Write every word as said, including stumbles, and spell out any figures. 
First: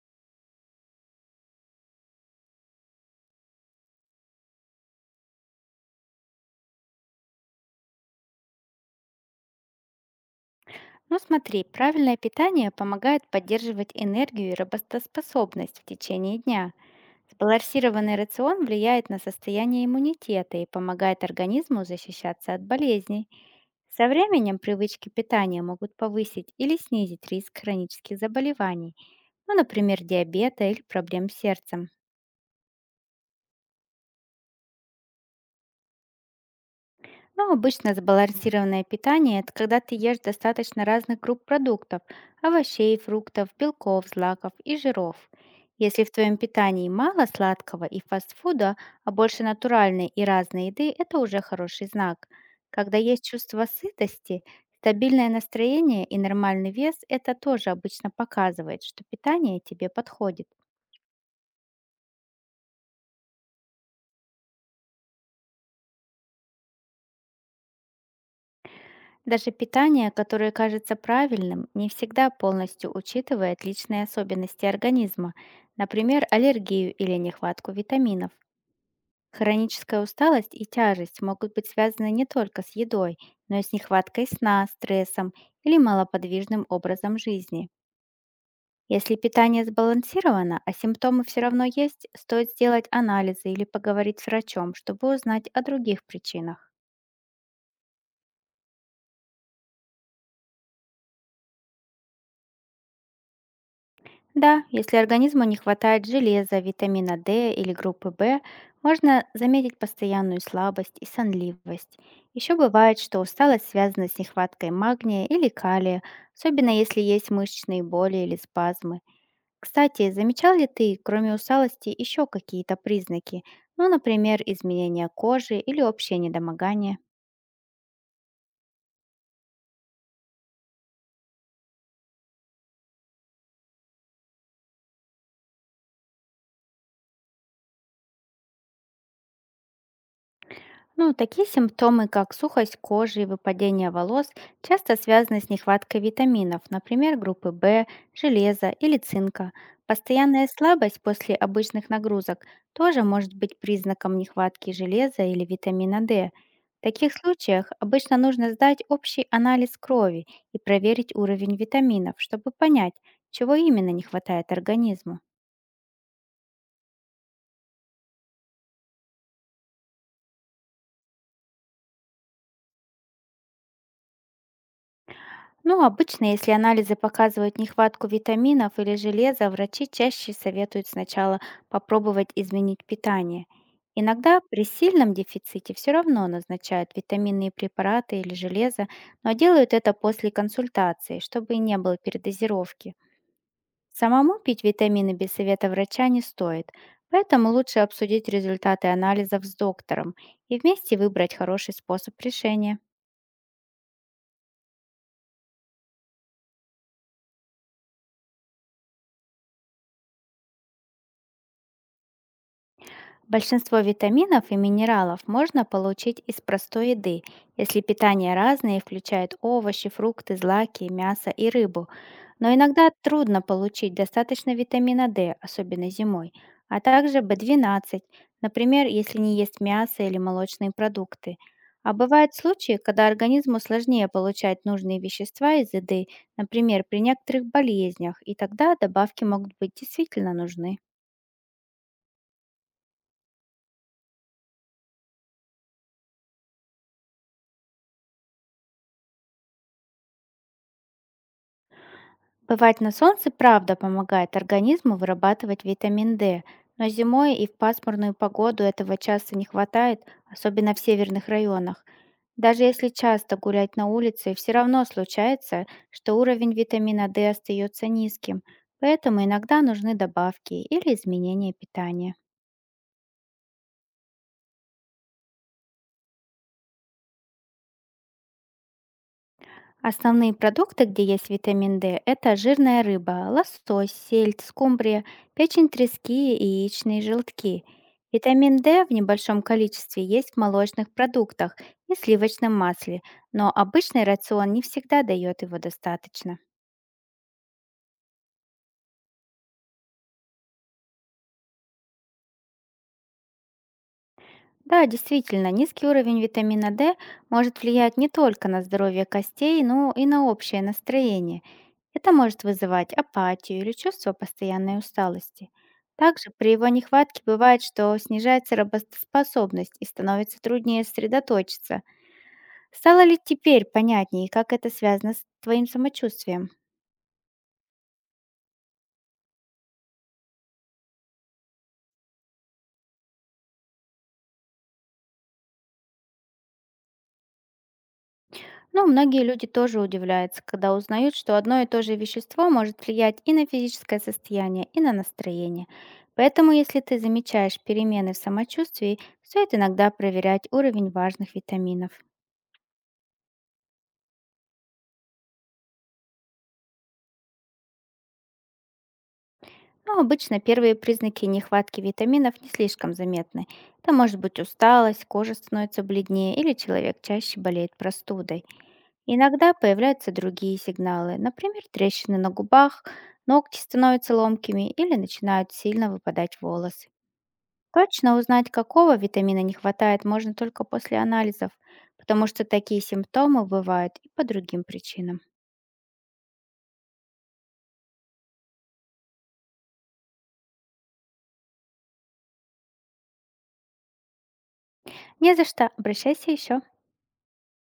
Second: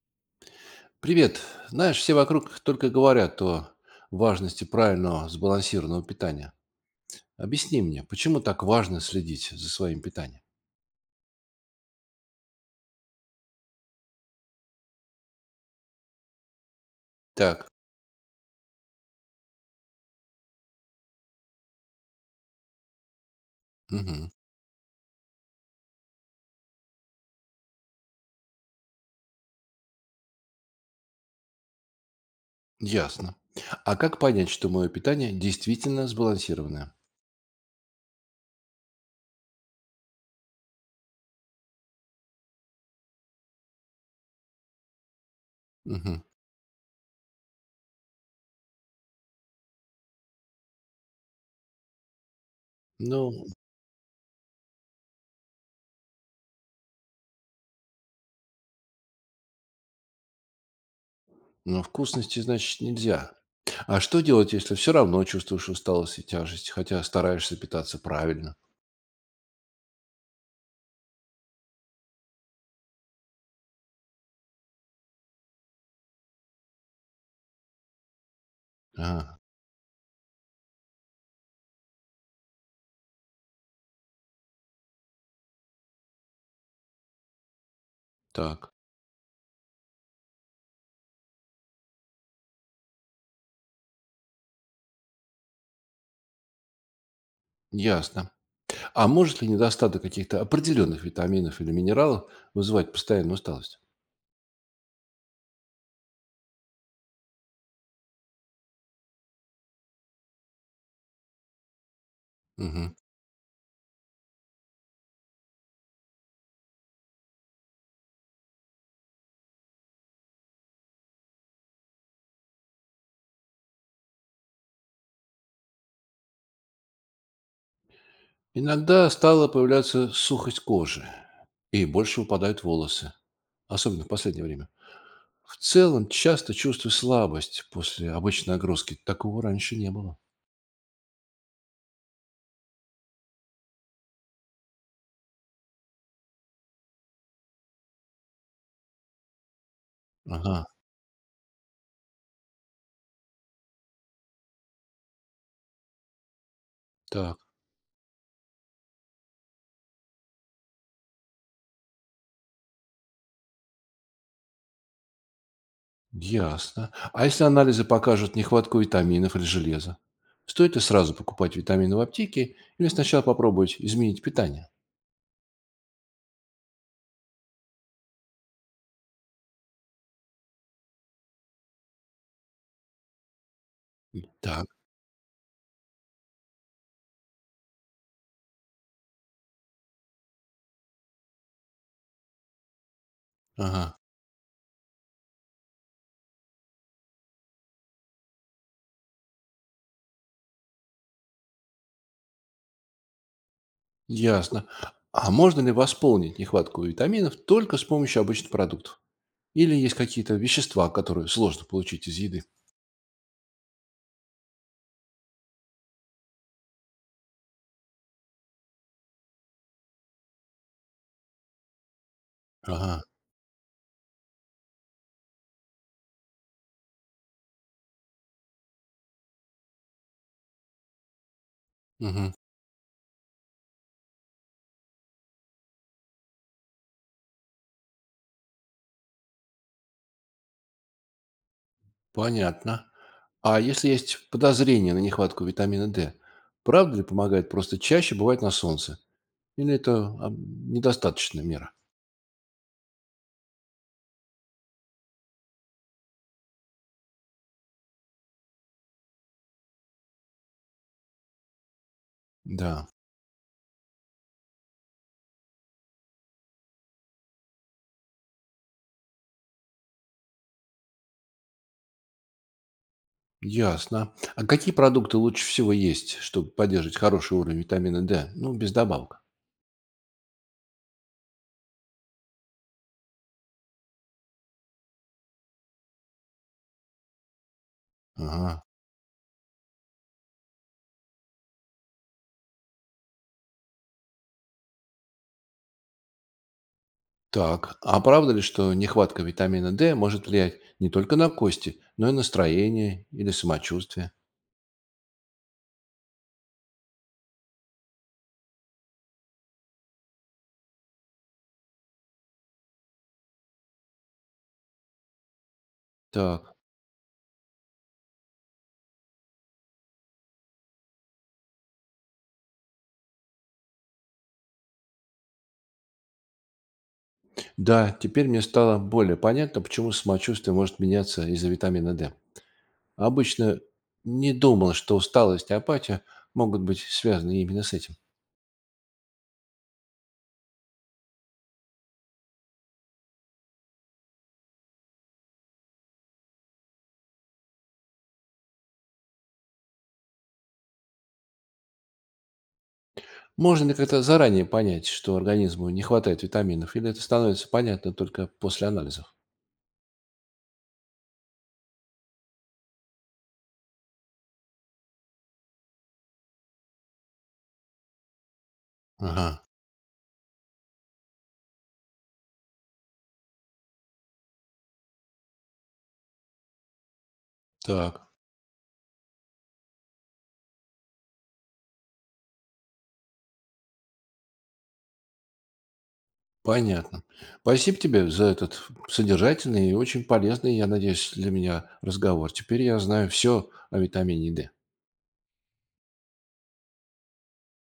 Привет. Знаешь, все вокруг только говорят о важности правильного сбалансированного питания. Объясни мне, почему так важно следить за своим питанием? Ну смотри, правильное питание помогает поддерживать энергию и работоспособность в течение дня. Так. Сбалансированный рацион влияет на состояние иммунитета и помогает организму защищаться от болезней. Со Мгм. временем привычки питания могут повысить или снизить риск хронических заболеваний, ну, например, диабета или проблем с сердцем. Ясно. А как понять, что мое питание действительно сбалансированное? Но обычно сбалансированное питание– это когда ты ешь достаточно разных групп продуктов– овощей, фруктов, белков, злаков и жиров. Если в Мгм. твоем питании мало сладкого и фастфуда, а больше натуральной и разной еды– это уже хороший знак. Когда есть Ну, чувство сытости, стабильное настроение и нормальный вес– это тоже обычно показывает, что питание тебе подходит. ну, вкусности, значит, нельзя. А что делать, если все равно чувствуешь усталость и тяжесть, хотя стараешься питаться правильно? Даже питание, которое кажется правильным, не всегда полностью учитывает личные особенности организма, например, аллергию или нехватку витаминов. А, Хроническая усталость и тяжесть могут быть связаны не только с едой, но и с нехваткой сна, стрессом или малоподвижным образом жизни. так, Если питание сбалансировано, а симптомы все равно есть, стоит сделать анализы или поговорить с врачом, чтобы узнать о других причинах. ясно. А может ли недостаток каких-то определенных витаминов или минералов вызывать постоянную усталость? Да, если организму не хватает железа, витамина D или группы В, можно заметить постоянную слабость и сонливость. Еще Мгм. бывает, что усталость связана с нехваткой магния или калия, особенно если есть мышечные боли или спазмы. Кстати, замечал ли ты, кроме усталости, еще какие-то признаки? Ну, например, изменение кожи или общее недомогание? Иногда стала появляться сухость кожи и больше выпадают волосы, особенно в последнее время. В целом часто чувствую слабость после обычной нагрузки. Такого раньше не было. Ну, такие симптомы, как сухость кожи и выпадение волос, часто связаны с нехваткой витаминов, например, группы В, железа или цинка. Постоянная Ага, слабость после обычных нагрузок тоже может быть признаком нехватки железа или витамина D. В таких так, случаях обычно нужно сдать общий анализ крови и проверить уровень витаминов, чтобы понять, чего именно не хватает организму. ясно. А если анализы покажут нехватку витаминов или железа? Стоит ли сразу покупать витамины в аптеке или сначала попробовать изменить питание? Ну, обычно, если анализы показывают нехватку витаминов или железа, врачи чаще советуют сначала попробовать изменить питание. Иногда при Так, сильном дефиците все равно назначают витаминные препараты или железо, но делают это после консультации, чтобы не было передозировки. ага. Самому пить витамины без совета врача не стоит, поэтому лучше обсудить результаты анализов с доктором и вместе выбрать хороший способ решения. Ясно. А можно ли восполнить нехватку витаминов только с помощью обычных продуктов? Или есть какие-то вещества, которые сложно получить из еды? Большинство витаминов и минералов можно получить из простой еды, если питание разное и включает овощи, фрукты, злаки, мясо и рыбу. Но иногда Ага, трудно получить достаточно витамина D, особенно зимой, а также B двенадцать, например, если не есть мясо или молочные продукты. А мгм, бывают случаи, когда организму сложнее получать нужные вещества из еды, например, при некоторых болезнях, и тогда добавки могут быть действительно нужны. понятно. А если есть подозрение на нехватку витамина дэ, правда ли помогает просто чаще бывать на солнце? Или это а, недостаточная мера? Бывать на солнце правда помогает организму вырабатывать витамин D, но зимой и в пасмурную погоду этого часто не хватает, особенно в северных районах. Даже Да, если часто гулять на улице, все равно случается, что уровень витамина D остается низким, поэтому иногда нужны добавки или изменения питания. ясно. А какие продукты лучше всего есть, чтобы поддерживать хороший уровень витамина дэ? Ну, без добавок. Основные продукты, где есть витамин D, это жирная рыба, лосось, сельдь, скумбрия, печень трески и яичные желтки. Витамин Ага. D в небольшом количестве есть в молочных продуктах и сливочном масле, но обычный рацион не всегда дает его достаточно. Так, а правда ли, что нехватка витамина дэ может влиять не только на кости, но и настроение или самочувствие? Да, действительно, низкий уровень витамина D может влиять не только на здоровье костей, но и на общее настроение. Это может вызывать апатию или чувство постоянной усталости. Также при Так, его нехватке бывает, что снижается работоспособность и становится труднее сосредоточиться. Стало ли теперь понятнее, как это связано с твоим самочувствием? да, теперь мне стало более понятно, почему самочувствие может меняться из-за витамина дэ. Обычно не думал, что усталость и апатия могут быть связаны именно с этим. Но многие люди тоже удивляются, когда узнают, что одно и то же вещество может влиять и на физическое состояние, и на настроение. Поэтому, если ты замечаешь перемены в самочувствии, стоит иногда проверять уровень важных витаминов. Можно ли как-то заранее понять, что организму не хватает витаминов, или это становится понятно только после анализов? Но обычно первые признаки нехватки витаминов не слишком заметны. Это может быть усталость, кожа становится бледнее или человек чаще болеет простудой. Ага, Иногда появляются другие сигналы, например, трещины на губах, ногти становятся ломкими или начинают сильно выпадать волосы. так. Точно узнать, какого витамина не хватает, можно только после анализов, потому что такие симптомы бывают и по другим причинам. Понятно. Спасибо тебе за этот содержательный и очень полезный, я надеюсь, для меня разговор. Теперь я знаю все о витамине дэ. Не за что, обращайся еще.